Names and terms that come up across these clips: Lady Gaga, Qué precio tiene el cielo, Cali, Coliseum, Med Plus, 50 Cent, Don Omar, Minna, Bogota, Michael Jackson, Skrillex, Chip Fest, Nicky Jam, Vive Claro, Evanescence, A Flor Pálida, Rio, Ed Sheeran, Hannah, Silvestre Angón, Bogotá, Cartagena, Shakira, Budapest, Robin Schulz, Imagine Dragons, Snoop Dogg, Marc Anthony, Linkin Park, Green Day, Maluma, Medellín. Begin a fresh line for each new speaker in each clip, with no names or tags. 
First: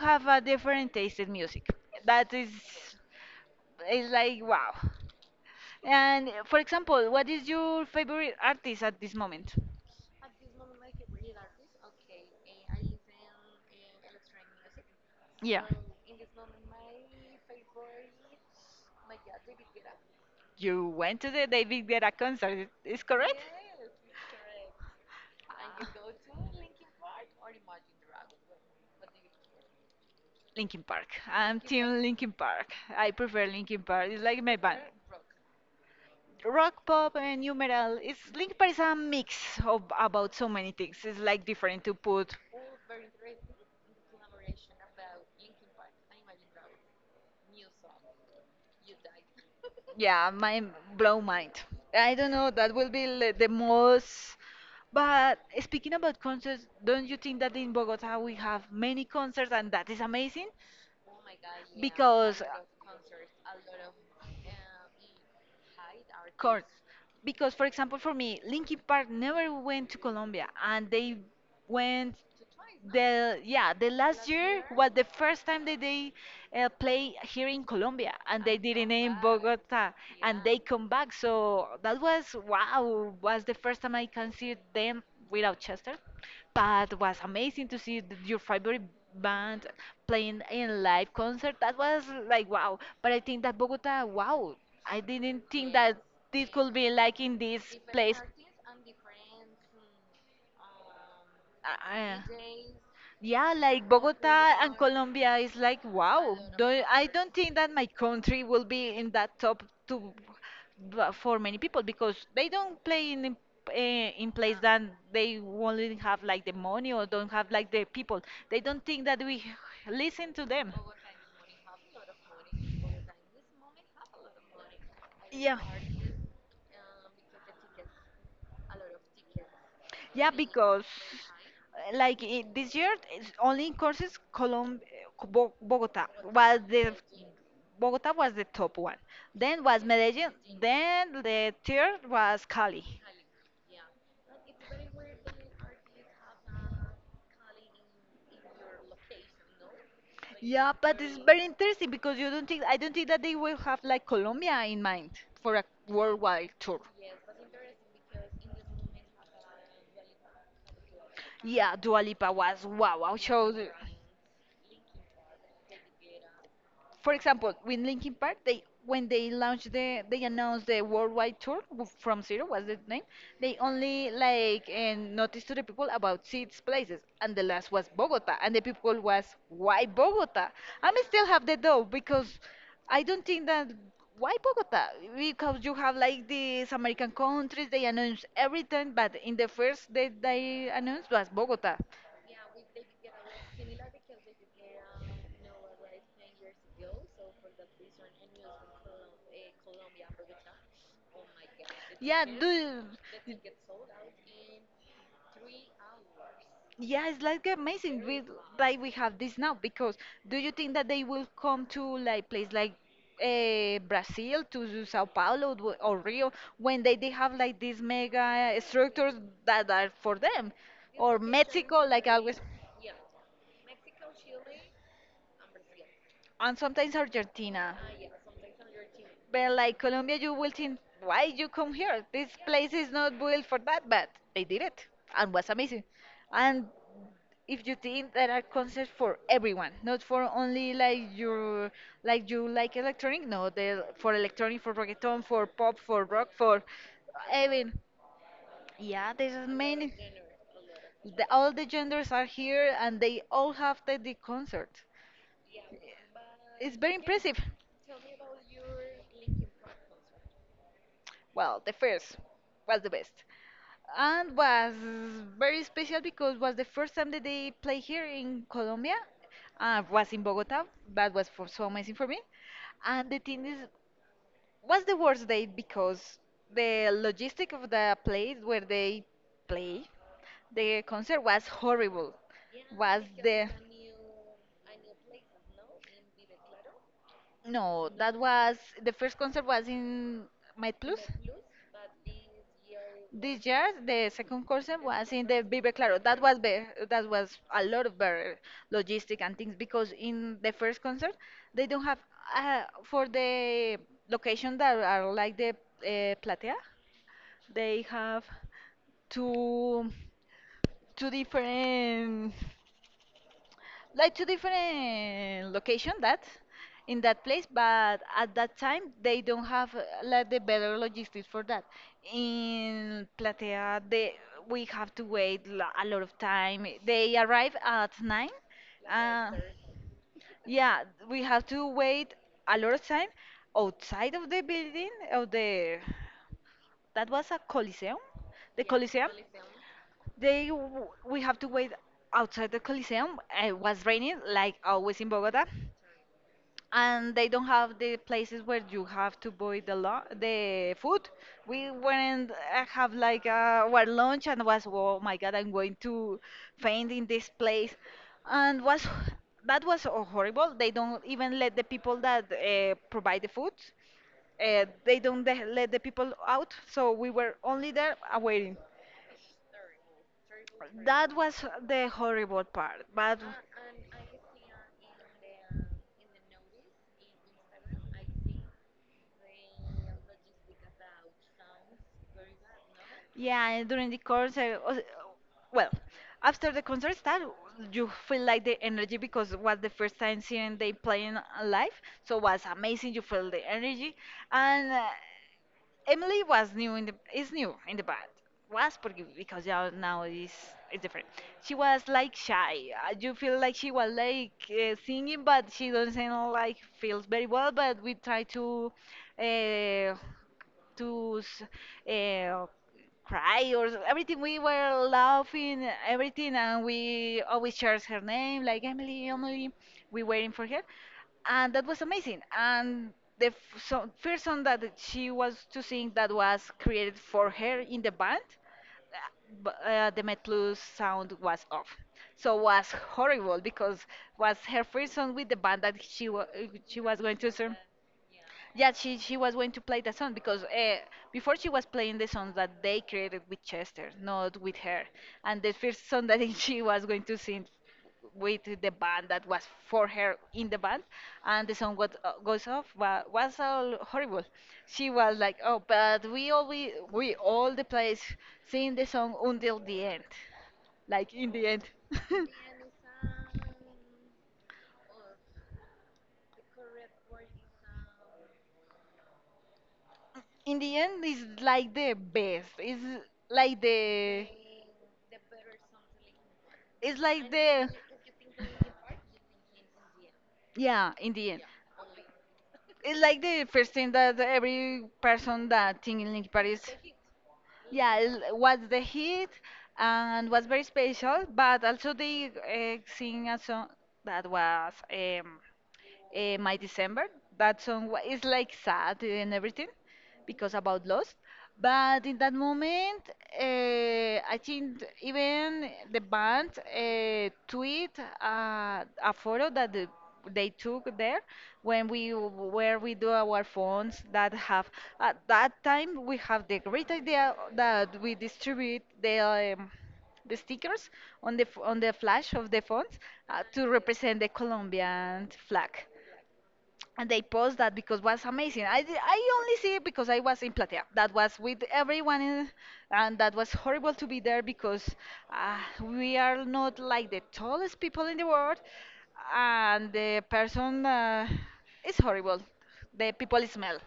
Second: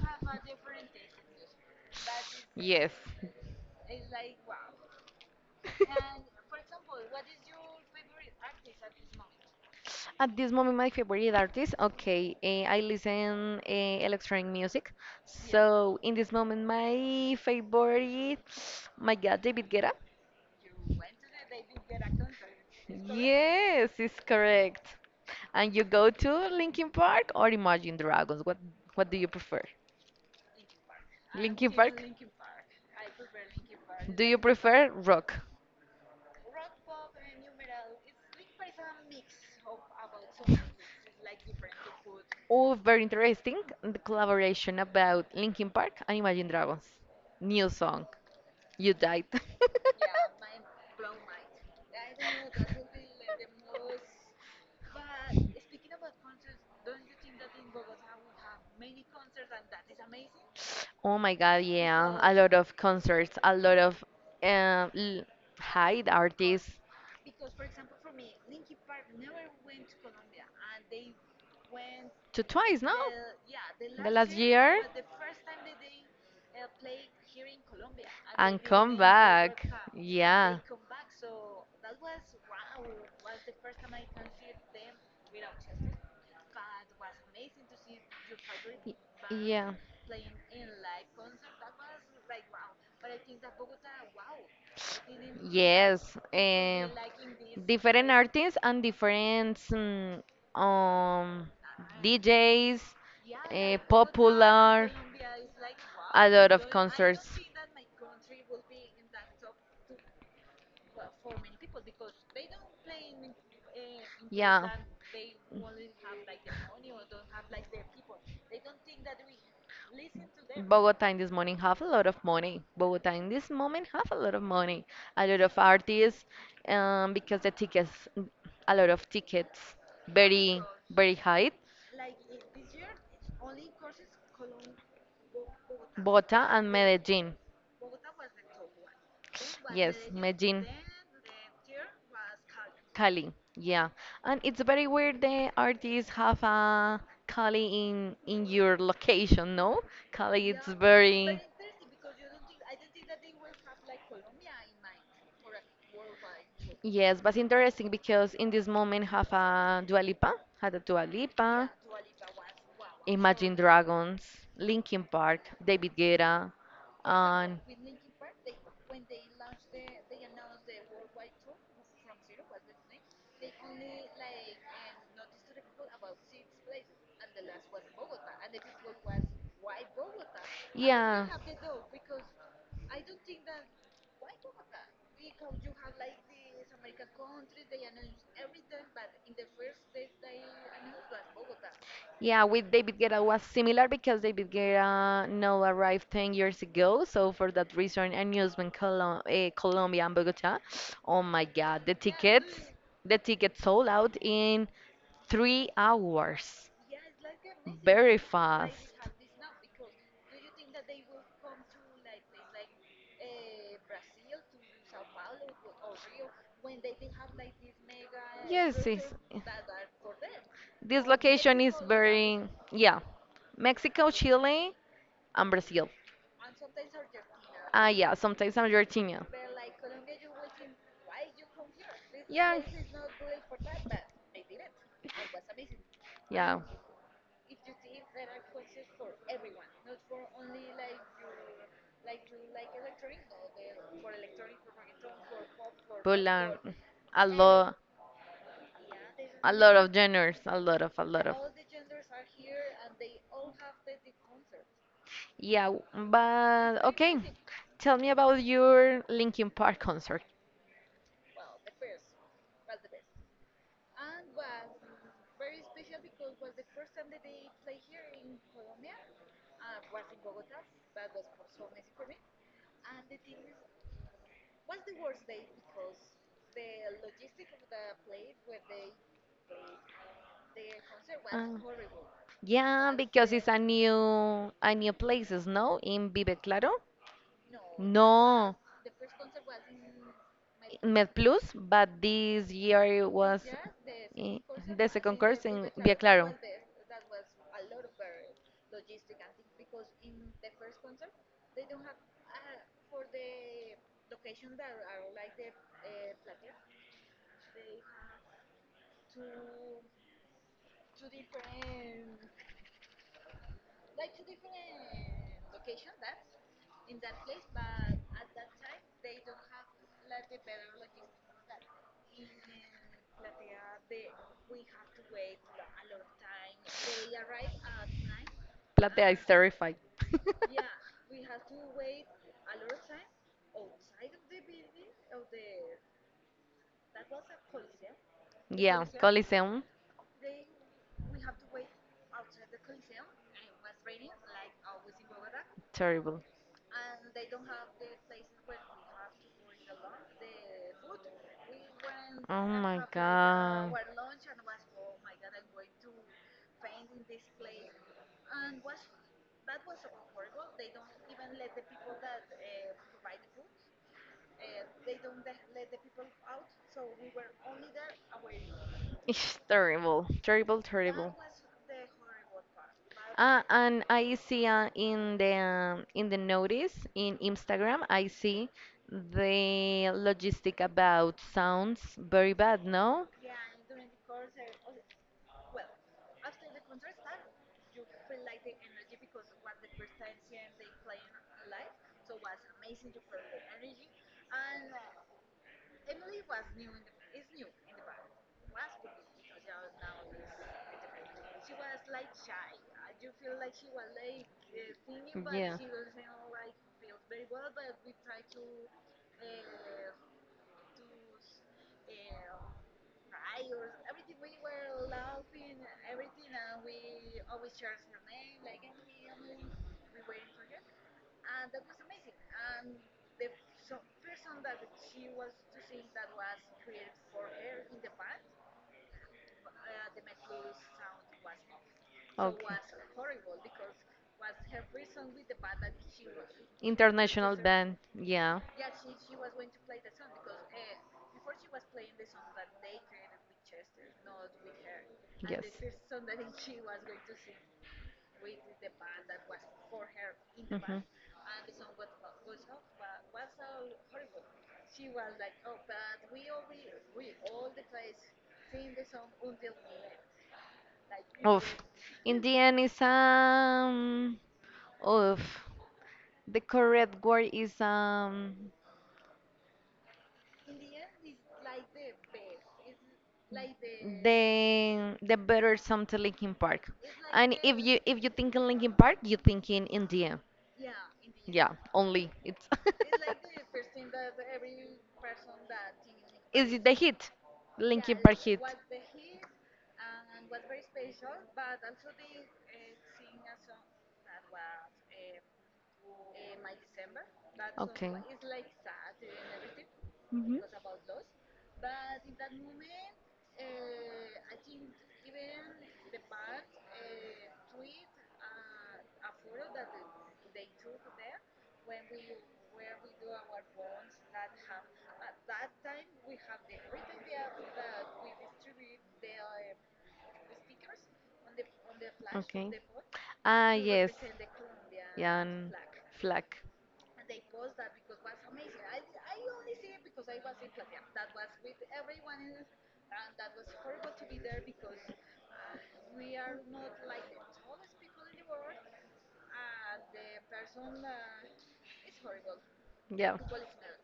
have a different taste in music. That is
Yes.
is like wow. And for example, what is your favorite artist at this moment?
At this moment, my favorite artist. Okay, I listen electronic music.
Yeah.
So in this moment, my favorite, my God, David Guetta.
You went to the David Guetta concert, is correct?
Yes, it's correct. And you go to Linkin Park or Imagine Dragons? What do you prefer?
Linkin Park. I'm
Linkin
Team
Park?
Linkin Park. I prefer Linkin Park. It's
Do you
like my band.
prefer rock?
Rock, pop, and new metal. It's Linkin Park is a mix of about so many things. It's like different to put.
Oh, very interesting. The collaboration about Linkin Park and Imagine Dragons. New song. You died.
Yeah, my blow mind. I don't know. That will be the most. But speaking about concerts, don't you think that in Bogota we have many concerts and that is amazing?
Oh my God, yeah. A
Because
lot of concerts, a lot of uh, l- hide
course
artists.
because for example for me, Linkin Park never went to Colombia, and they went
To twice, no?
the yeah the
The
last
last
year
year.
was the first time that they play here in Colombia, and they
And
didn't
come
in
back.
Bogota, and they
Yeah.
come back, so that was wow was the first time I can see them without Chester. But it was amazing to see your favorite band playing in live concert. That was like wow. But I think that Bogota, wow, I didn't think that
Yes,
this could be like in this
different
place.
artists and different um,
Uh,
DJs,
yeah, like Bogota and
popular,
Colombia is like
a
wow.
lot of
Don't, I don't
concerts.
think that my country will be in that top two for many people because they don't play in in place
Yeah.
that they only have like the money or don't have like the people. They don't think that we listen to them.
Bogota in this morning have a lot of money. Bogota in this moment have a lot of money. A lot of
Yeah.
artists, because the tickets, a lot of tickets,
Yeah,
very
because
very high.
like I this year, it's only in courses, Colom Bo
Bogota
was
and
the
Medellin.
Bogota was the top one. Then was
Yes,
Medellin.
Medellin,
Then the third was Cali.
Cali. Yeah, and it's very weird the artists have a Cali in your location, no? Cali, it's
Yeah, but it's
very.
very interesting because you don't think I don't think that they will have like Colombia in mind for a worldwide tour.
Yes, but it's interesting because in this moment have a Dua Lipa, had a Dua Lipa,
Yeah, Dua Lipa was wow, wow
Imagine
show.
Dragons, Linkin Park, David Guetta,
For example,
and
with Linkin Park, they when they launched the they announced the worldwide tour from zero was the name. They only like and noticed to the people about six places, and the last was Bogota, and the people was why Bogota? I'm still
yeah.
have the doubt because I don't think that why Bogota because you have like these American countries they announce everything, but in the first that they announced was Bogota.
Yeah, with David Guetta was similar because David Guetta now arrived 10 years ago. So for that reason, and Amusement Colombia and Bogota. Oh my God,
Yeah,
the tickets sold out in 3 hours.
yeah, it's like amazing,
Very
we
fast.
have this now because do you think that they will come to like place like Brazil to do Sao Paulo or Rio when they have like these mega
Yes, it's,
structures that are for them,
this
or
location is
Mexico like always,
very, yeah, Mexico, Chile, and Brazil.
and sometimes Argentina.
Ah, yeah, sometimes I'm Argentina.
But like Colombia, you will think, why you come here? This
Yeah.
place is not built for that, but they did it and was amazing.
Yeah.
And if you think there are concerts for everyone, not for only like you like electronic, no, the for electronic, for reggaeton, for pop, for rock,
Poland.
for
A lot.
even yeah, there's
A lot of
many.
genres. A lot of, a lot of.
All the genders are here, and they all have the concert.
Yeah,
It's
but
very
okay.
impressive.
Tell me about your Linkin Park concert.
Well, the first was the best. And was very special because was the first time that they play here in Colombia. Was in Bogota. That was for, so amazing for me. And the thing is, was the worst day because the logistic of the place where they play the concert was
Ah.
horrible.
Yeah,
Was
because
the
it's a new places, no? In Vive Claro?
No, that was
No.
the first concert was in Med Plus.
Med Plus, but this year
This
was
year, the
eh,
second concert
the
was
second
in the
course in
Vive Claro.
Vive
That
Claro.
was be that was a lot of better logistic and things because in the first concert they don't have for the location that are like the platea. They have two two different like two different location that in that place, but at that time they don't have like the better logistics for that. In platea, they we have to wait a lot of time. They arrive at 9.
Platea is
uh,
terrified.
yeah, we have to wait a lot of time outside of the building of the that was a Coliseum. The
Yeah,
Coliseum.
Coliseum,
We have to wait outside the Coliseum. It was raining like always in Bogota,
terrible.
and they don't have the places where you have to buy the food. We went
Oh my
have like
god.
our lunch, and was, oh my god, I'm going to faint in this place, and was that was so horrible. They don't even let the people that provide the food. They don't let the people out, so we were only there waiting.
It's terrible, terrible,
That
terrible.
was the horrible part. But
And I see in the notice in Instagram, I see the logistic about sounds very bad, no?
yeah, and during the concert, well, after the concert start, you feel like the energy because it was the first time seeing they playing live, so it was amazing. You feel the energy, and Emily was new in the is new in the band. Was because yeah, now is it's different. She was like shy. You feel like she was like singing, but
Yeah.
she doesn't like feels very well. But we try to uh, to s- uh, cry or everything. We were laughing, everything, and we always shared her name, like Emily, Emily. We waiting for her, and that was amazing. And so, first song that she was to sing that was created for her in the band, the Metlus sound was off. So
Okay.
was horrible because was her first song with the band that she was going to
International
sing.
band, yeah,
Yeah, she was going to play the song because before she was playing the songs that they created with Chester, not with her. And
yes.
the first song that she was going to sing with the band that was for her in the band,
Mhm.
and the song got, goes off, was all horrible. She was like, "Oh, but we all we all the place sing the song until the end, like in the
Oof.
end."
In the end, it's. Oof. The correct word is.
In the end, it's like the best. Like the
The better something Linkin Park.
It's like
And if
the
you if you think in Linkin Park, you think in India.
yeah, in the end,
Yeah, only it's
it's like the first thing that every person that think in Linkin Park
is
is
it the hit,
yeah,
Linkin Park hit.
what's the hit and what's very special. But also they sing a song that was My December. That song
Okay.
is like sad and everything
Hmm.
because about lost. But in that moment, I think even the band tweet a photo that they took there when where we do our phones that have, at that time, we have the great idea that we distribute um, the stickers on on the flash of
Okay.
the phones
Ah,
to
yes.
represent the
Yeah,
Colombian
and
flag,
flag.
and they post that because was amazing. I only see it because I was in Platea. That was with everyone, and that was horrible to be there because uh, we are not like the tallest people in the world, and the person is horrible. The
Yeah.
people smell.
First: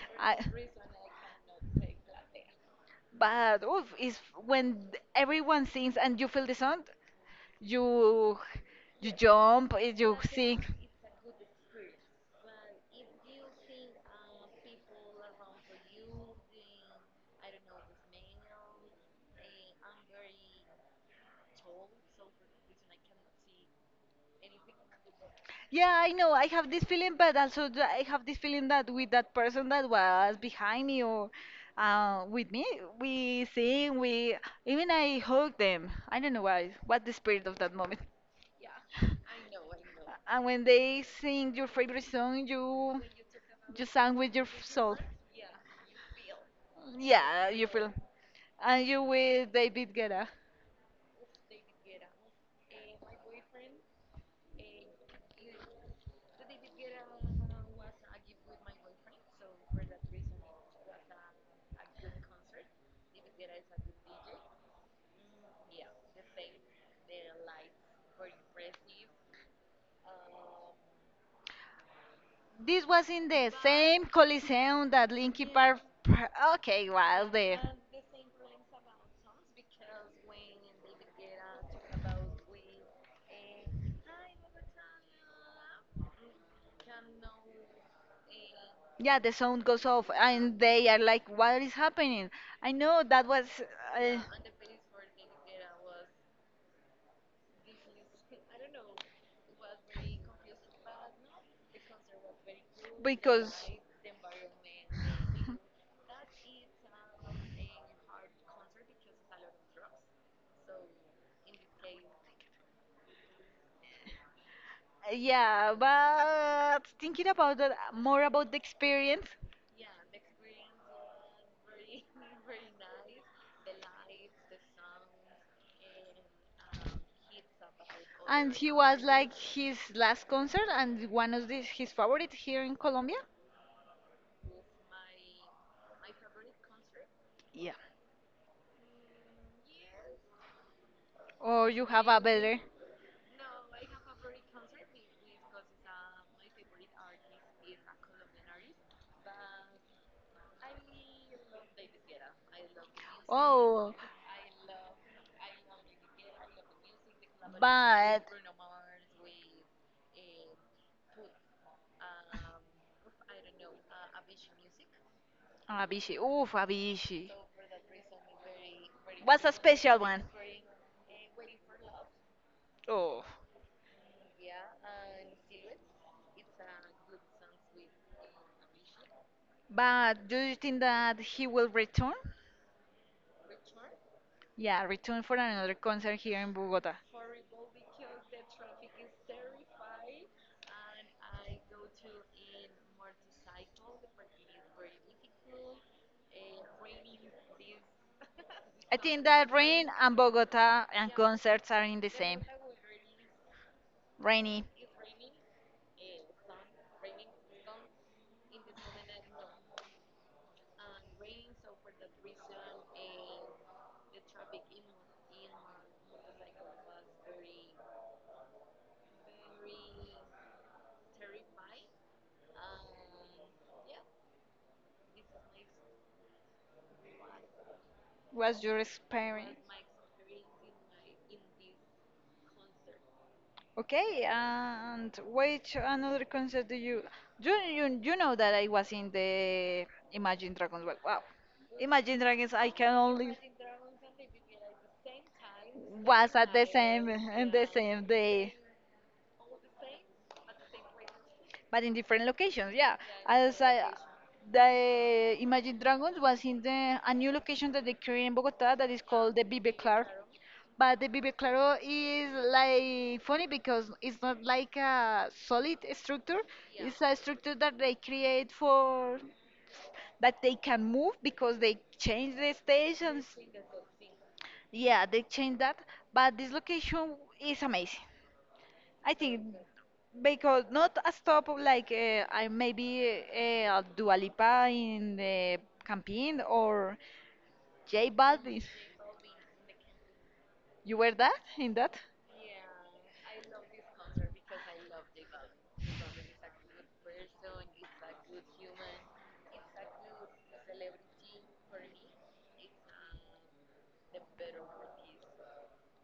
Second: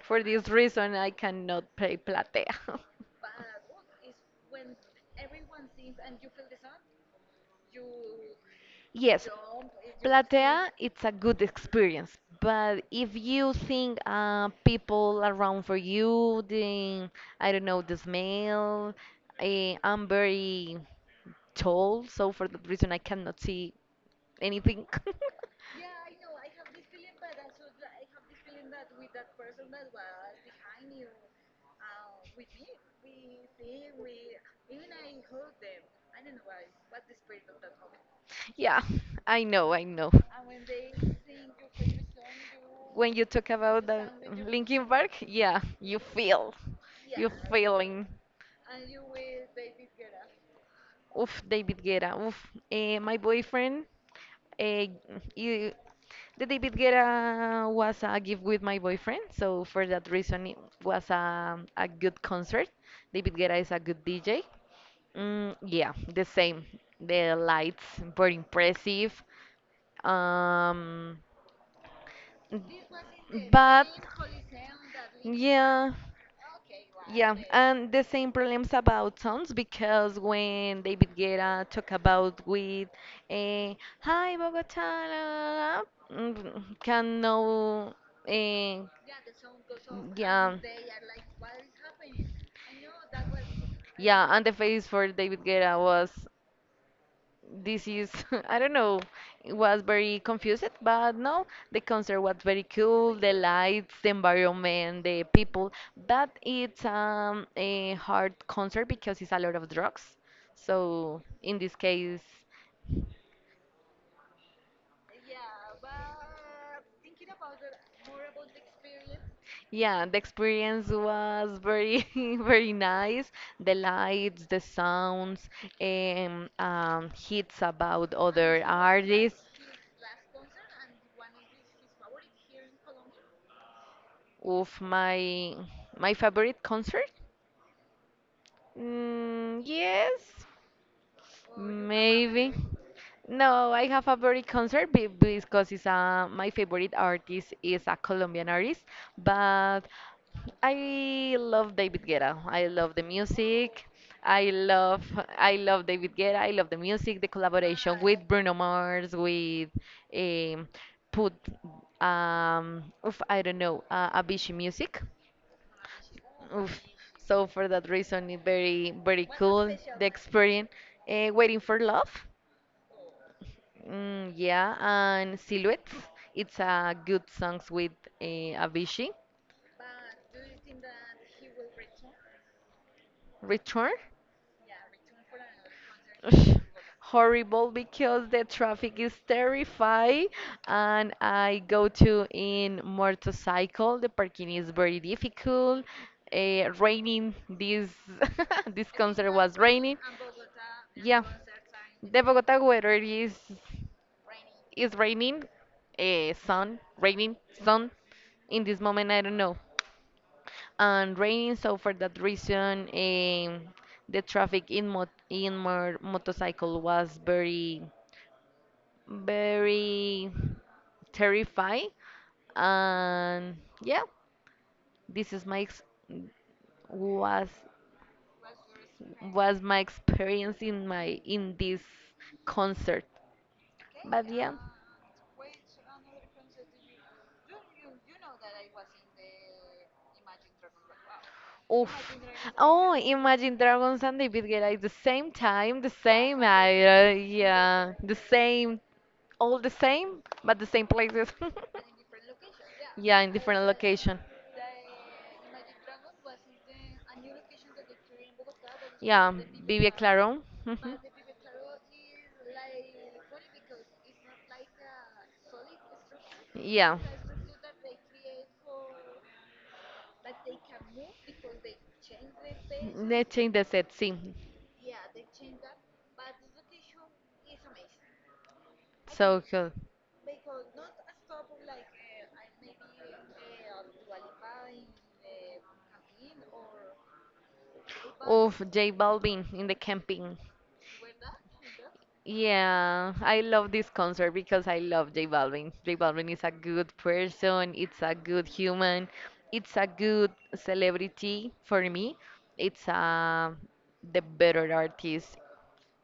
For
I,
this reason, I cannot play Platea.
but oof, is, when everyone sings and you feel the sound, you you
Yes,
jump, you sing.
Platea, it's a good experience, but if you think people around for you, the, I don't know, the smell, I'm very tall, so for that reason, I cannot see anything.
Yeah, I know. I have this feeling, but also I have this feeling that with that person that was behind me or with me, we sing, we even I hug them. I don't know why. What the spirit of that moment.
Yeah, I know, I know.
And when they sing your favorite song, you
When you talk
you
about the
sang with your
Linkin
soul.
Park, yeah, you feel, you
Yeah, you feel.
feeling.
And you with David Guetta.
Oof, David Guetta. Oof, my boyfriend. eh, you, the David Guetta was a gift with my boyfriend, so for that reason it was a good concert. David Guetta is a good DJ. Mm, yeah, the same. The lights were impressive. Um,
This was in the
but
same Coliseum that Linky Park.
yeah.
Okay, was
Yeah,
the.
and the same problems about sounds because when David Guetta talk about with a hi Bogota la, la, la, can know eh,
Yeah, the sound goes off,
yeah
and they are like, "What is happening?" I know that was. Uh,
yeah and the face for David Guetta was this is I don't know, it was very confused, but no, the concert was very cool, the
because.
lights, the environment, the people, but it's a hard concert because it's a lot of drugs. So in this case,
Yeah, but thinking about that, more about the experience.
yeah, the experience was very very nice. The lights, the sounds, hits about
And
other
he was like
artists.
his last concert and one of his favorite here in Colombia?
Of my favorite concert.
Yeah.
Mm, yes,
Or you have a
maybe.
better?
No, I have a very concert because it's my favorite artist is a Colombian artist, but I love David Guetta. I love the music.
Oh,
I love I love David Guetta. I love the music, the collaboration
but
with Bruno Mars, with um, put oof, I don't know, Avicii music.
Avicii, oof,
Oof.
Avicii.
So for that reason, it very very
Was a
cool
special
the
one?
experience. Waiting for Love,
Oh.
yeah, and Silhouettes. It's a good songs with Avicii.
But do you think that he will return?
Return.
Yeah, return for another concert here in
Ugh,
Bogota.
horrible because the traffic is terrifying and I go to in motorcycle the parking is very difficult raining this this
I think
concert
that
was
rain
raining
and Bogota and
yeah.
concerts are in the
The
same.
Bogota weather is
Rainy,
is raining, sun, raining, sun. In this moment, I don't know, and raining. So for that reason, the traffic in mot in more motorcycle was very very terrifying. And yeah, this is my ex was
what's your
was
experience?
my experience in my in this concert.
Okay,
But yeah.
and which another concert do you know that I was in the Imagine Dragons? Well, wow,
Oof.
Imagine Dragons. I
Oh,
can only.
imagine Dragons and David get at the same time, the
Was
same
at the same
hour,
in the
yeah,
same
the
day,
same, all the same, but the same places.
but in different locations. Yeah,
Yeah, in different
as I,
location.
the Imagine Dragons was in the a new location that they created in Bogota that is
Yeah,
called the Vive
Vivi
Claro.
Clarón. Mhm.
But the Vive Claro is like funny because it's not like a solid structure.
Yeah.
It's a structure that they create for that they can move because they change the
They
stations.
change the set, see.
Yeah, they changed that. But this location is amazing. I
So
think
cool.
because not a stop like I maybe Dua Lipa in the campaign or J
Oof,
Balvin.
J Balvin in the camping.
You were that in that?
Yeah, I love this concert because I love J Balvin. J Balvin is a good person, it's a good human, it's a good celebrity for me. It's the better artist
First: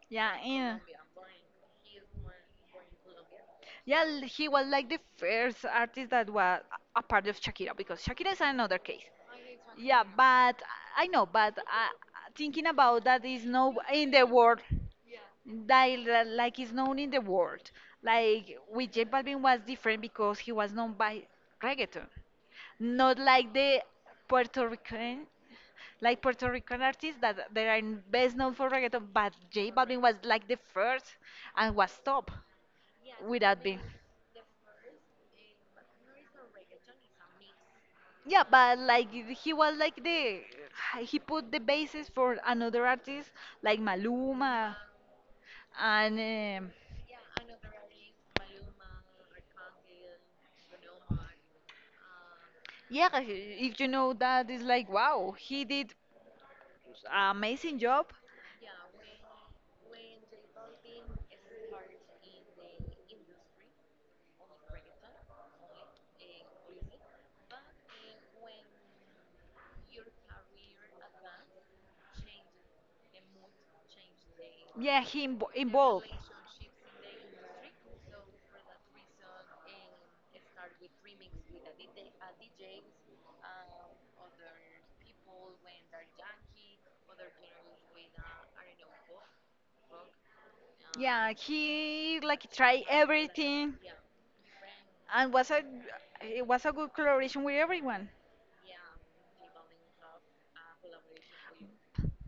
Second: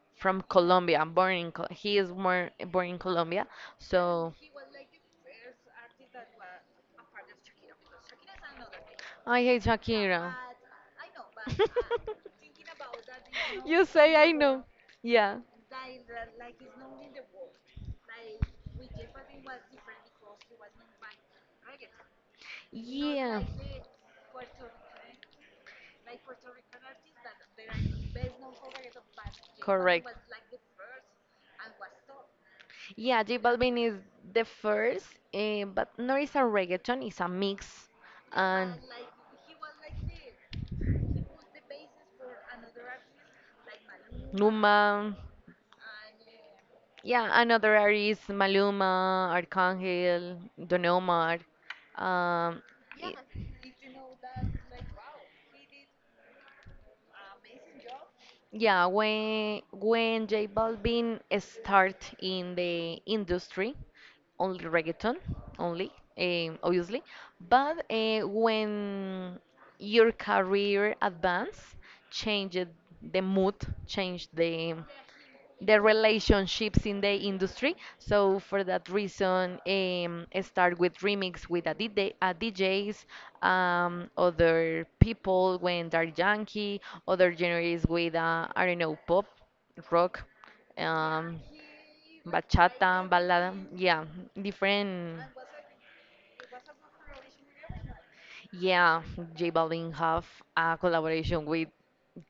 Yeah,
from
yeah.
Colombia. I'm born in Col he is more born in Colombia,
Yeah,
so
he was like the first artist that was a part of Shakira because Shakira is another case.
I hate
Yeah,
Shakira.
but I know, but thinking about that is no
You
in
say
the
I
world.
know. Yeah.
Like like is known in the world. Like with J Balvin was different because he was known by reggaeton, not
Yeah,
like the Puerto Rican, like Puerto Rican artists that they are best known for reggaeton. But J Balvin was like the first and was top
yeah, J
without
Balvin
being.
is the first, but not is a reggaeton, it's a mix.
Yeah,
And
but like he was like the he put the basis for another artist like
Numa,
Maluma and
yeah, another artist, like Maluma, Arcángel, Don Omar. Um,
yeah,
i-
if you know that, it's like, wow, he did an amazing job.
Yeah, when J Balvin start in the industry, only reggaeton, only, obviously. But when your career advance, change the mood, change the
Yeah, he
the
involved.
relationships in the industry. So for that reason, I start with remix with a DJ, DJs, other people when they're Yankee, other genres with I don't know pop, rock,
Yeah,
um,
he like try
bachata, balada,
everything.
yeah, different.
And was a it was a good collaboration with everyone.
Yeah, J Balvin have a collaboration with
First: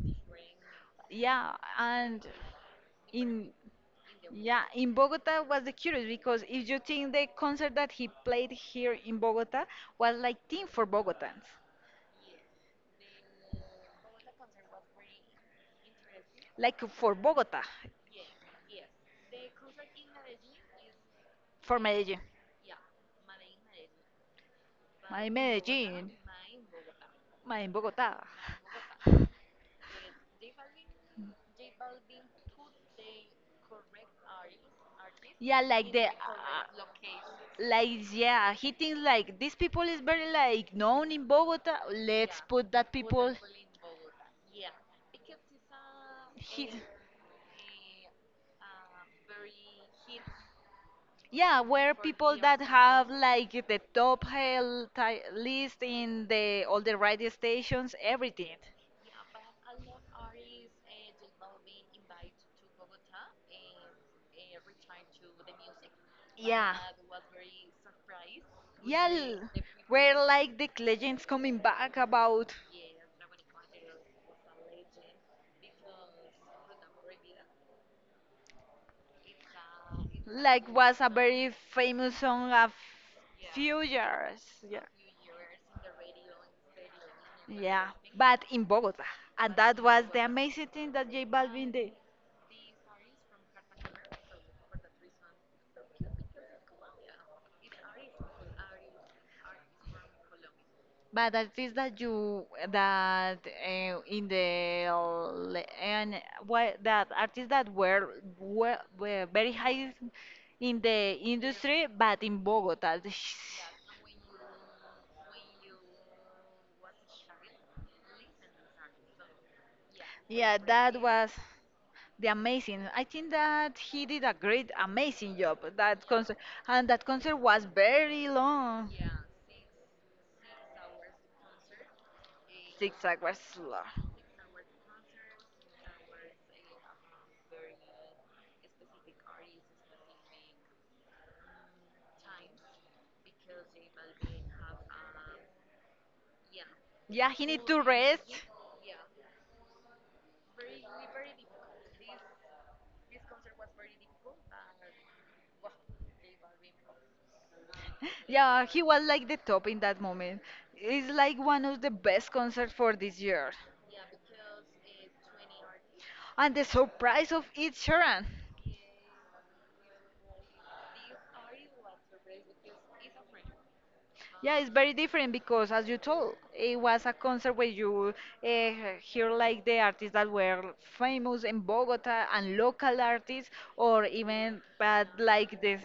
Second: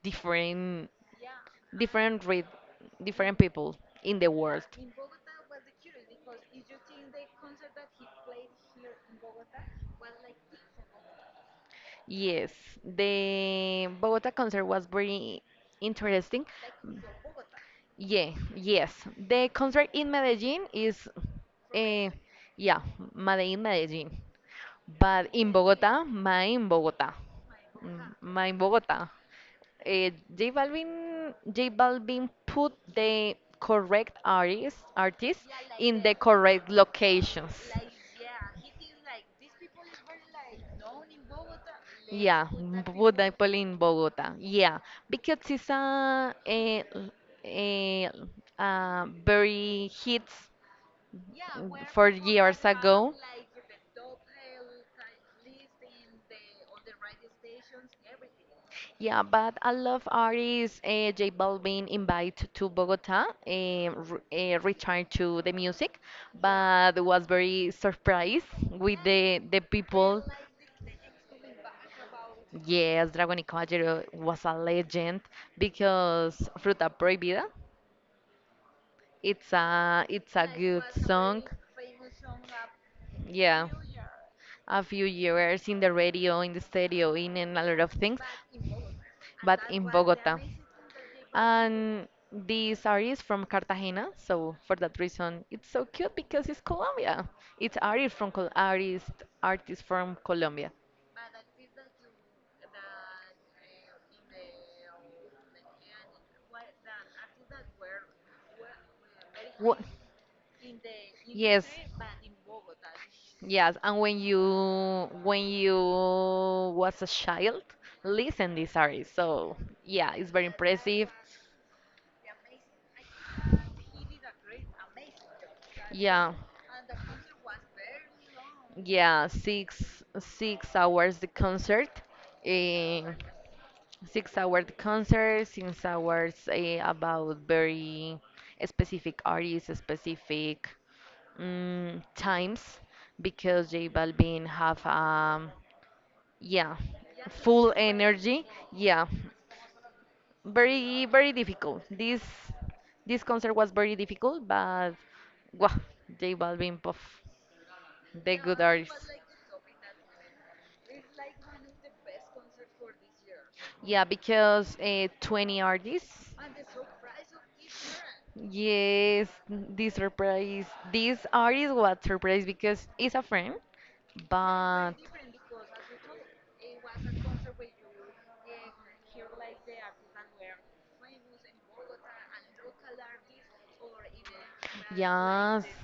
different
Yeah, and
different with different
in
people in the
yeah
world.
in Bogota was the curious because if you think the concert that he played here in Bogota was like theme for Bogotans,
Yes, the Bogota concert was very interesting.
like for Bogota,
Yeah, yes. The concert in Medellin is,
for
uh, yeah, Medellin, Medellin. But in Bogota,
Medellin,
my in Bogota,
my
Mm,
Bogota.
my in Bogota. Uh, J Balvin put the correct artist
Yeah, like
in
the,
the correct
uh,
locations.
like yeah, he thinks like these people is very like known in Bogota. Let's
Yeah,
put that people.
Budapest in Bogota. Yeah, because it's
He,
a, a very hits
yeah, where
four
people that
years
have
ago.
like the top list in the all the radio stations, everything.
Yeah, but a lot of artists, J Balvin invite to Bogota, return to the music,
Yeah.
but was very surprised with
Yeah,
the the
where
people.
like the legends coming back about
Yes, Dragon y Caballero was a legend because Fruta Prohibida. It's a
like
good
was a very
song.
famous song a
Yeah.
few years.
A
Yeah.
few years in the radio, in the stereo, in a lot
Yeah,
of things,
but in Bogota, and
but
that
in
was the
Bogota.
amazing thing that J Balvin did.
And this artist from Cartagena, so for that reason, it's so cute because it's Colombia. It's artist from Col artist artist from Colombia.
But I think that you that in the and what that artists that were very
What?
high in the
Yes.
industry, but in Bogota.
Yes, and when you was a child, listen this artist. So yeah, it's very
Yeah, that
impressive.
was. The amazing. I think that he did a great, amazing job. That
Yeah,
concert and that concert was very long.
yeah, six hours the concert, eh,
Zigzag was long.
6 hours the concert, 6 hours about very specific artists, specific times, because J Balvin have a. Yeah,
Yeah, he need
full
to rest.
energy. Yeah, very very difficult. This concert was very difficult, but wow, J Balvin, puff, the good
Yeah, he
artist.
was like the top in that moment. It's like one of the best concerts for this year.
Yeah, because 20 artists.
And the surprise of Ed Sheeran.
Yes, this surprise. This artist was surprised because he's a friend,
Yeah, it's very
but.
different because, as you told, it was a concert where you uh, hear like the artists that were famous in Bogota and local artists, or even but like
Yes,
this.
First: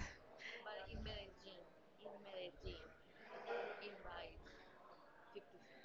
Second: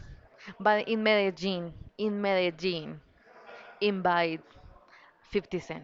but in Medellin, invite 50 Cent.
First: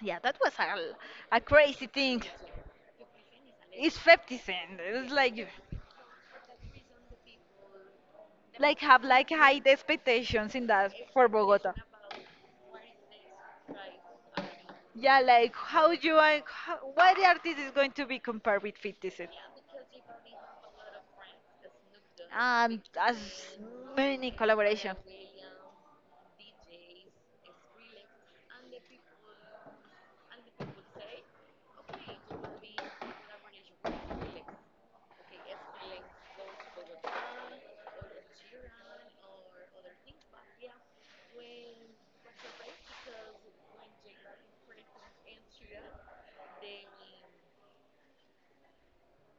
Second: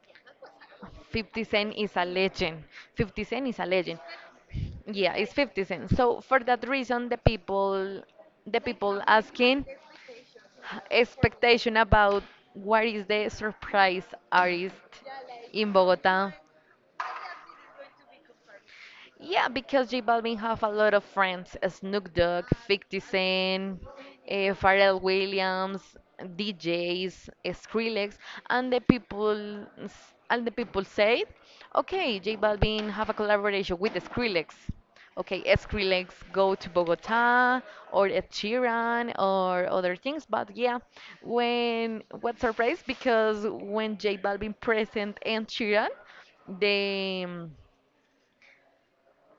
Yeah, that was a
50 Cent
crazy
is a
thing.
legend. 50 Cent is a
It's
legend.
50 cent. It's
Yeah, it's 50 Cent. So for that reason, the
like
people
have like high
asking
expectations in that for Bogota.
expectation about what is the surprise artist
Yeah, like
in
how you
Bogota.
are, how, what artist is going to be compared with 50 Cent?
Yeah, because J Balvin have a lot of friends. Snoop Dogg, 50
As
Cent,
many collaboration.
Pharrell Williams, DJs, Skrillex, and the people and the people say, okay, J Balvin have a collaboration with Skrillex. Okay, Skrillex go to Bogota or Ed Sheeran or other things, but yeah, when what surprise because when J Balvin present Ed Sheeran, they um,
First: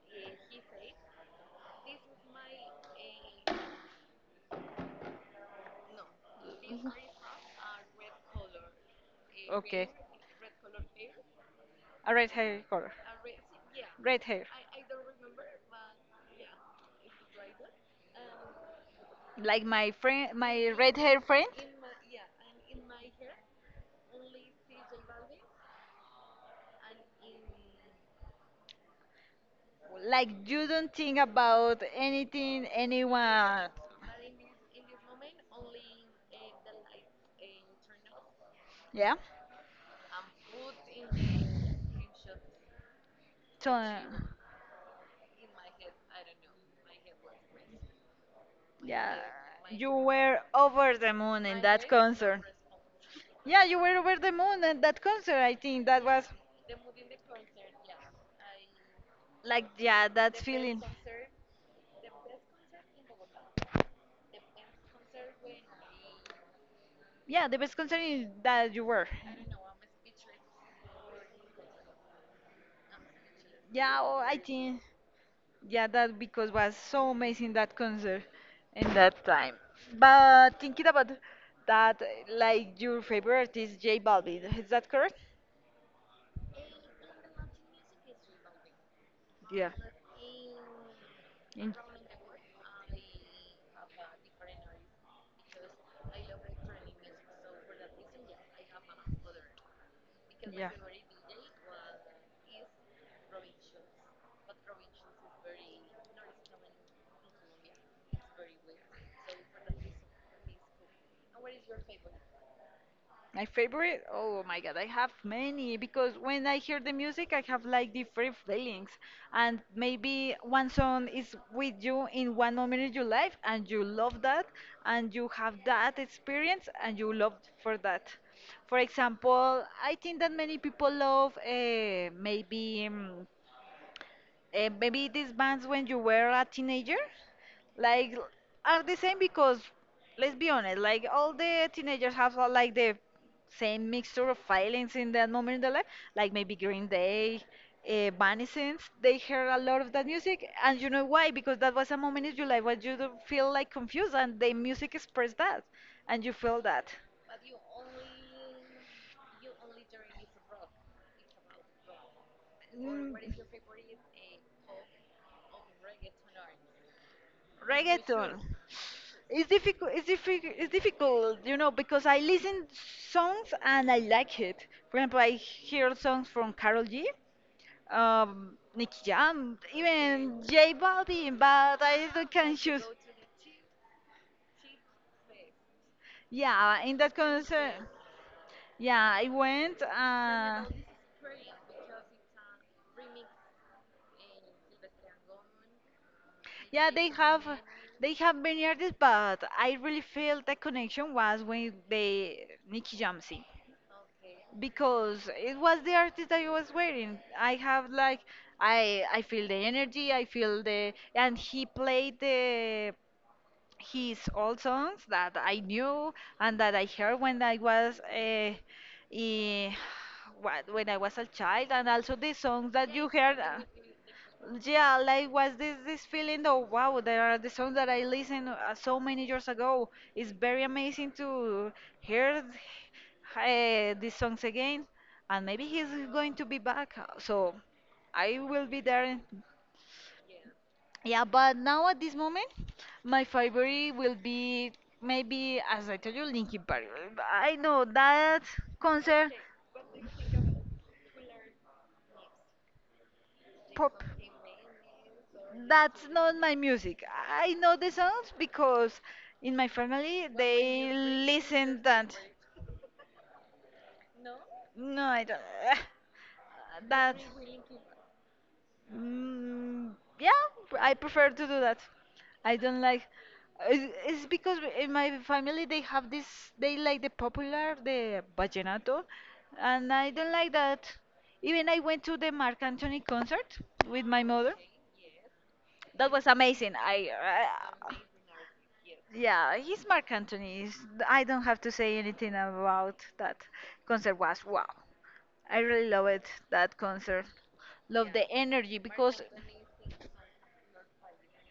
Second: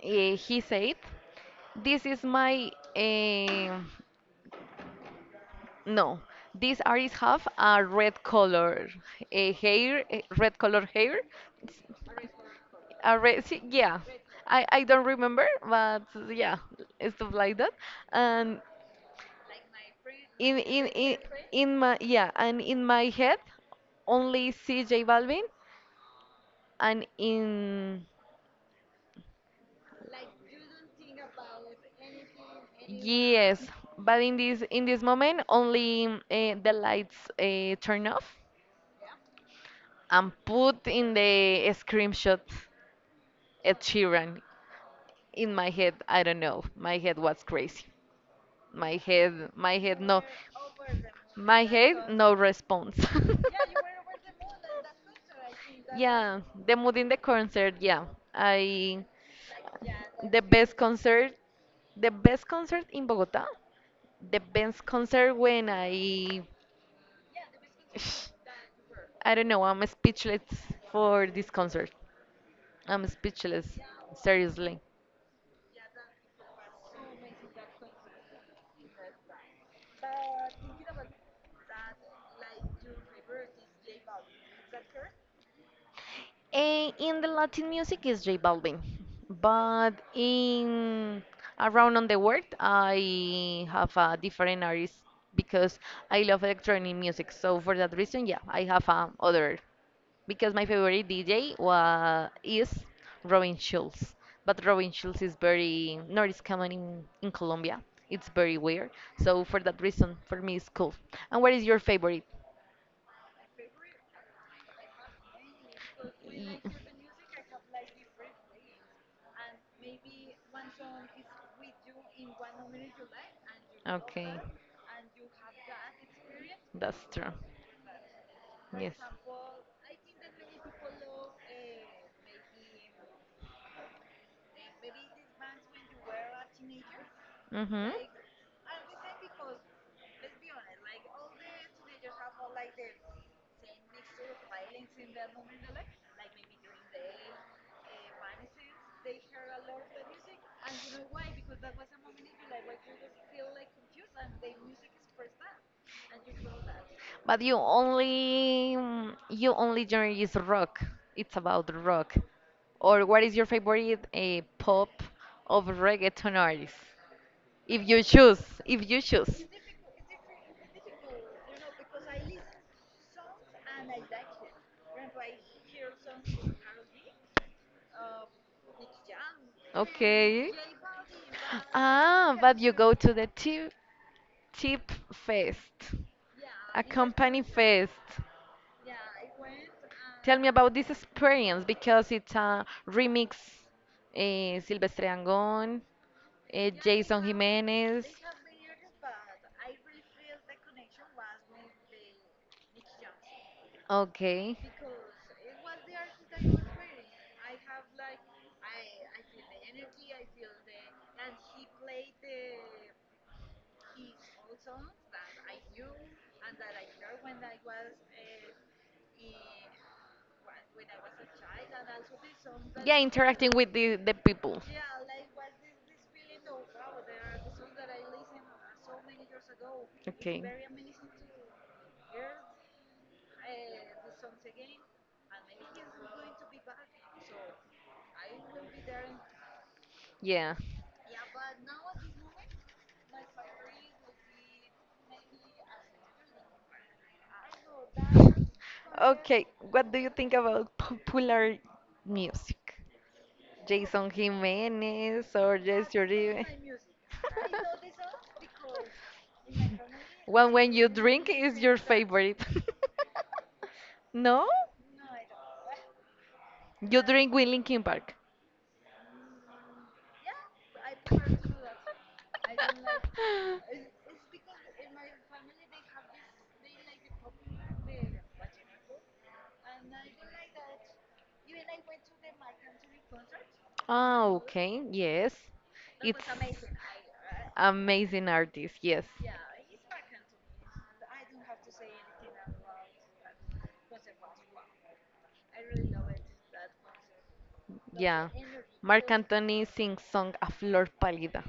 eh, he said this is my no. These artists have a red color
Okay.
hair, red color hair. It's
A red hair color.
a red, see, yeah.
Red hair.
I don't remember, but yeah, stuff like that. And
Like my friend
in
my
in
red
in,
hair friend,
in my yeah, and in my head, only CJ Balvin, and in.
like you don't think about anything
Yes,
anyone,
but in this moment only the lights turn off
yeah,
and put in the screenshot
so
Ed Sheeran in my head. I don't know. My head was crazy.
yeah,
My
you
head, no.
were over the moon in
My
that
head, no
concert.
response.
Yeah, you were over the moon at that concert. I think that was
Yeah, the mood in the concert. Yeah, I
like yeah, that
the best
feeling,
concert, the best concert in Bogota, the best concert when I,
yeah, the best concert that you were.
I don't know. I'm speechless for this concert. I'm speechless,
Yeah, oh, I
seriously.
think yeah, that because was so amazing that concert in that time. But thinking about that, like your favorite artist, J Balvin, is that correct?
In the Latin music is J Balvin,
Yeah.
but in
In-
around on the world I have a different artist because I love electronic music. So for that reason, yeah, I have a other because my
yeah.
favorite DJ was is Robin Schulz, but Robin Schulz is very not is common in Colombia. It's very weird. So for that reason, for me, it's cool. And what is your favorite?
My favorite? Oh my god, I have many because when I
Y-
hear the music, I have like different feelings. And maybe one song is with you in one moment of your life, and you love
Okay,
that, and you have that experience,
that's
and you
true.
love for that. For
Yes.
example, I think that many people love maybe these bands when you were a teenager,
Mm-hmm.
like are the same because let's be honest, like all the teenagers have like the same mixture of feelings in that moment in their life. Like maybe Green Day, Evanescence, they heard a lot of that music, and you know why? Because that was a moment in your life where you don't feel like confused, and the music expressed that, and you feel that.
But you only genre is rock. It's about rock. Or
Mm,
what is your favorite a pop of reggaeton artist? If you
reggaeton.
choose, if you choose.
It's difficult. It's, it's difficult, you know, because I listen songs and I like it. For example, I hear songs from Carol G, Nicky Jam, even
Okay.
J Balvin, but I still
Ah,
can
but you
choose.
go to the t Chip Fest,
Yeah,
a
in that
company
concert,
fest.
yeah, I went.
Tell me about this experience because it's a remix. Silvestre Angón,
Yeah,
Jason Jimenez.
they have many artists, but I really feel the connection was with the Nicky Jamsey
Okay.
because it was the artist that I was wearing. I have like I feel the energy, I feel the and he played the his old songs that I knew and that I heard when I was eh, what, when I was a child, and also the songs that
Yeah,
you heard.
interacting with the people.
Yeah, like was this feeling of wow, there are the songs that I listened so many years ago. It's
Okay.
very amazing to hear these songs again, and maybe he's going to be back. So I will be there
Yeah.
yeah, but now at this moment, my favorite will be maybe, as I told you, Linkin Park. I know that concert
Okay. What do you think about popular music,
pop.
Jason Jimenez or Jesse
That's not
Uribe?
my music. I know the songs because in my family
Well, when you
they
drink is your
listen that.
favorite? No,
No, I don't.
you
That.
drink with Linkin Park.
Mm, yeah, I prefer to do that. I don't like. It's because in my family they have this. They like the popular, the vallenato, and I don't like that. Even I went to the Marc Anthony concert with my
Ah,
mother.
okay, yes.
That
It's
was amazing. I
amazing artist, yes.
yeah, he's Marc Anthony. I don't have to say anything about that concert. Was wow. I really love it, that concert. Love the
Yeah.
energy
Marc
because
Anthony sings song A Flor Pálida.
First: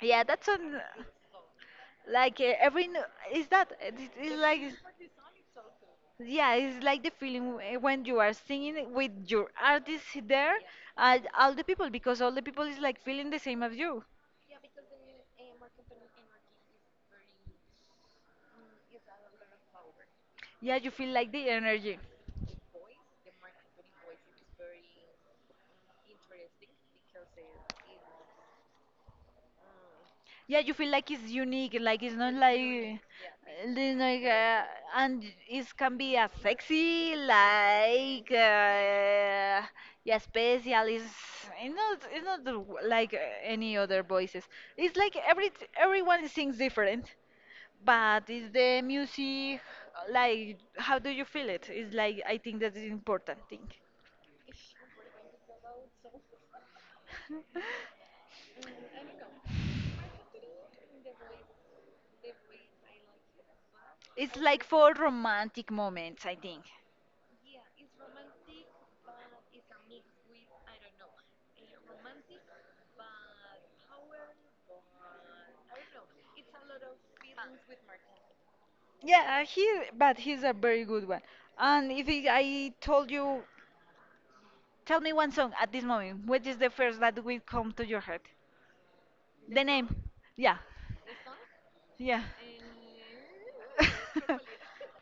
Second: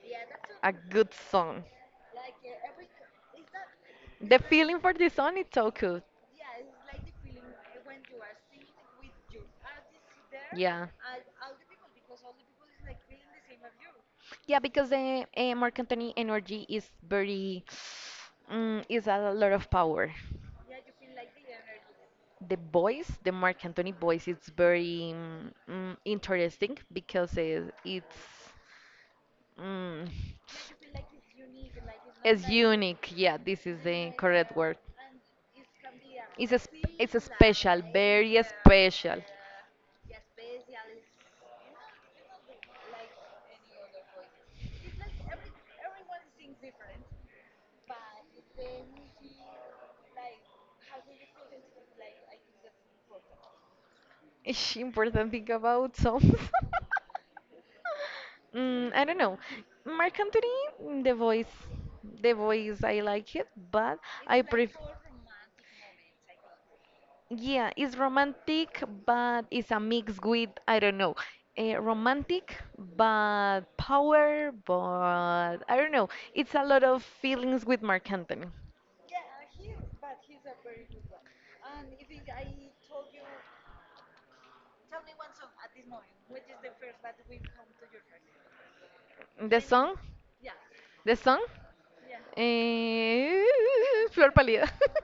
yeah, that's
A
on
good song.
like every is that it's
The
like
feeling for this song is so good.
yeah, it's like the feeling when you are singing with your artist there
Yeah.
and all the people because all the people is like feeling the same as you.
Yeah, because the Marc Anthony energy is very, is a lot of power.
Yeah, you feel like the energy.
The voice, the Marc Anthony voice, it's very interesting because mm,
Yeah, you feel like it's unique, like it's not
it's
like
unique. Yeah, this is the
Like,
correct word.
and it can be a
It's a it's
sexy,
a special,
like,
very special.
yeah, special. Is it's not like any other voices. It's like everyone sings different, but is the music like how do you feel it? It's like I think that's the important thing.
Ish, important thing about songs. I don't know. Marc Anthony, the voice, I like it, but
It's
I
like
prefer.
for romantic moments, I think.
Yeah, it's romantic, but it's a mix with, I don't know, romantic, but power, but I don't know. It's a lot of feelings with Mark Anthony.
Yeah, he, but he's a very good one. And if he, I told you, tell me one song at this moment. What is the first that will come to your head?
The
The name.
song,
Yeah,
the song,
yeah.
eh, Flor Pálida.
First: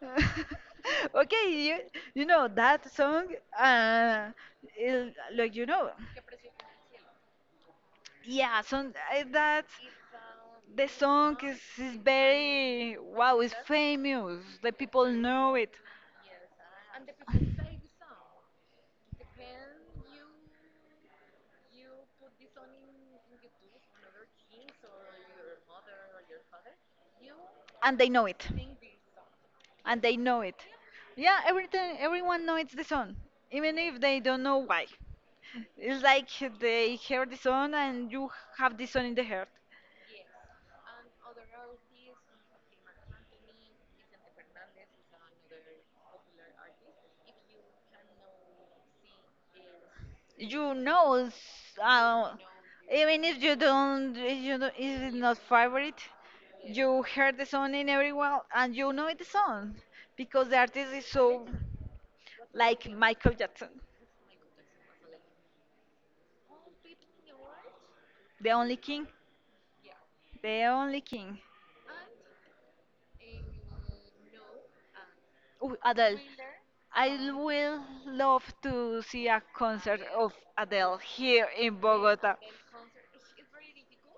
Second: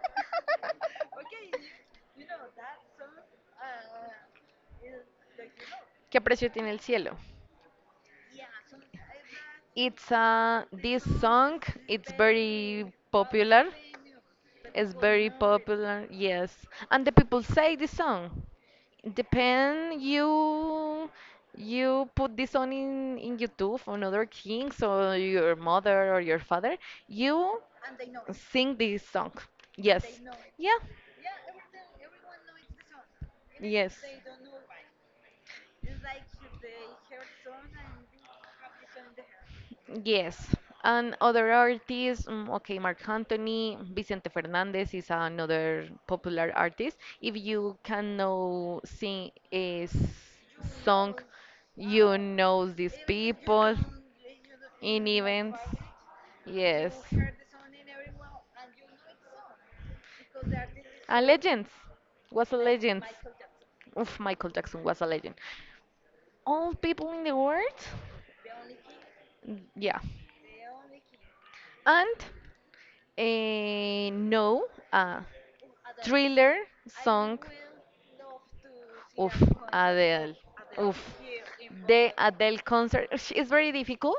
okay, you know that song, uh, like you know,
¿Qué precio tiene el cielo?
yeah, so that
It's
the
this
song
song,
is
it's very
very wow, it's
popular.
famous. The
It's
people
very
know it,
popular, yes. And the people say this song. Depend you put this on in YouTube on other kings or your mother or your father, you
and they know it,
sing this song.
and they
Yes.
know it.
Yeah.
Yeah, everything, everyone knows the song, even
Yes.
if they don't know why. It's like they hear the song and you have the song in the heart.
Yes. And other artists, okay, Marc Anthony, Vicente Fernandez is another popular artist. If you can know sing a
You know,
song, you know these
even if you
people.
don't, if you don't, if
In
it's not
events.
favorite,
Yes.
you hear the song in everyone and you know it the song because the artist is
And
so
legends. Was a
like
legend.
Michael Jackson,
Oof, Michael Jackson was a legend. All people in the world?
the only king,
Mm, yeah.
the only king.
And no, uh,
Ooh, Adele.
thriller
I
song.
will love to see
Oof,
a concert of
Adele.
Adele
Oof.
here in
The
Bogota.
Adele concert. It's very difficult.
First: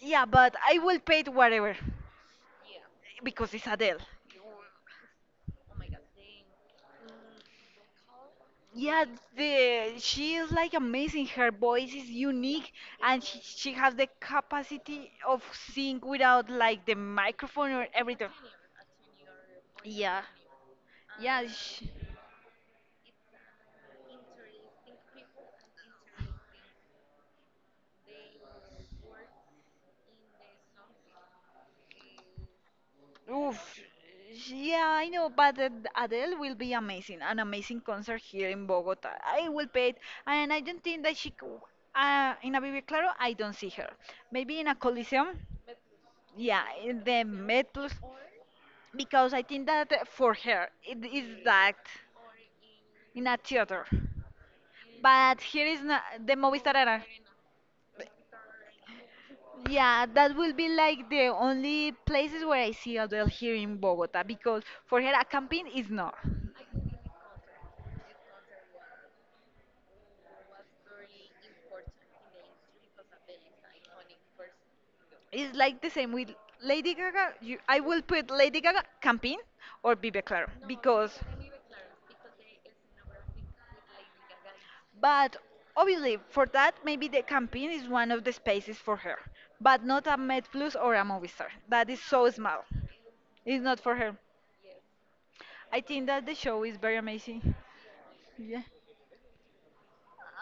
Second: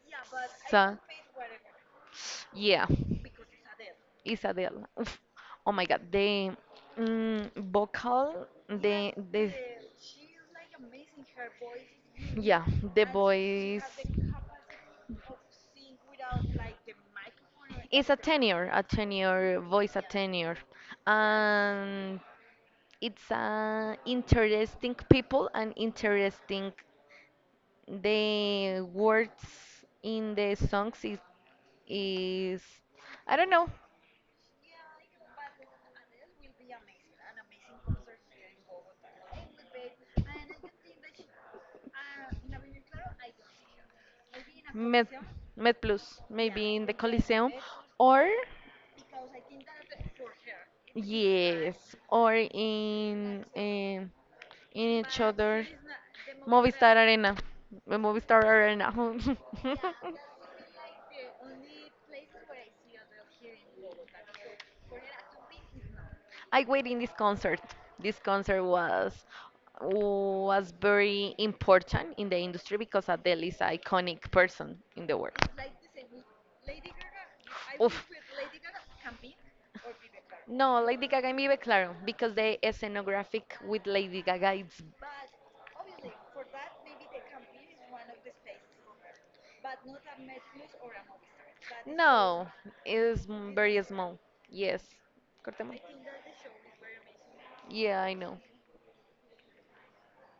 Yeah, but I
So,
will pay it whatever
yeah.
because it's Adele.
Isabel. Oh my God, the vocal,
Yeah,
the
the she is like amazing. Her voice is
yeah,
unique,
the
and she
voice.
has the capacity of sing without like the microphone or
It's
everything.
a tenor voice, a
Yeah,
tenor,
yeah. She,
and it's interesting people and interesting. The words in the songs is I don't
oof.
know.
Yeah, I know, but Adele will be amazing. An amazing concert here in Bogota. I will pay it, and I don't think that she. In a Vive Claro, I don't see her. Maybe in a
Med,
Coliseum.
Med Plus, maybe
Yeah,
in the
in the
Coliseum,
Met Plus,
or
because I think that for her it is that.
yes, or
In a
in
theater.
in, in each
But here
other
is not the Movistar
Movistar
Arena.
Arena, the Movistar Arena.
Yeah, that will be like the only places where I see Adele here in Bogota because for her a camping is not.
I wait in this concert. This concert was very important in the industry because Adele is an iconic person in the world.
It's like the same with Lady Gaga. You, I
Oof.
will put Lady Gaga camping or Bibe Claro
No, Lady
because.
Gaga y Mi Be Claro, because the scenographic with Lady Gaga it's
But obviously, for that, maybe the campaign is one of the spaces for her, but not a Med plus or a Movistar. That is so
no,
small.
it's
It's not
very
for her.
small. Yes.
I
Cortemos.
think that the show is very amazing.
Yeah, I know.
Yeah.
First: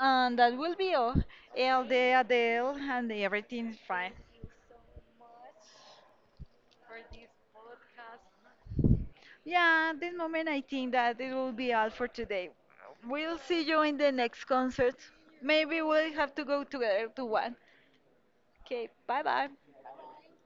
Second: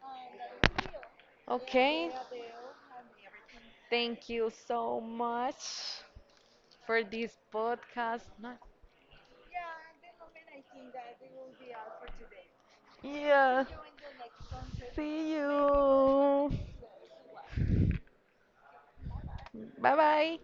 And that will be all. LD,
Okay.
Adele, and everything is fine.
Thank you so much for this podcast. No-
Yeah, at this moment I think that it will be all for today. We'll see
Yeah.
you in the next concert.
See
Maybe we'll have to
you.
go together to one. Okay, bye bye.
Bye bye.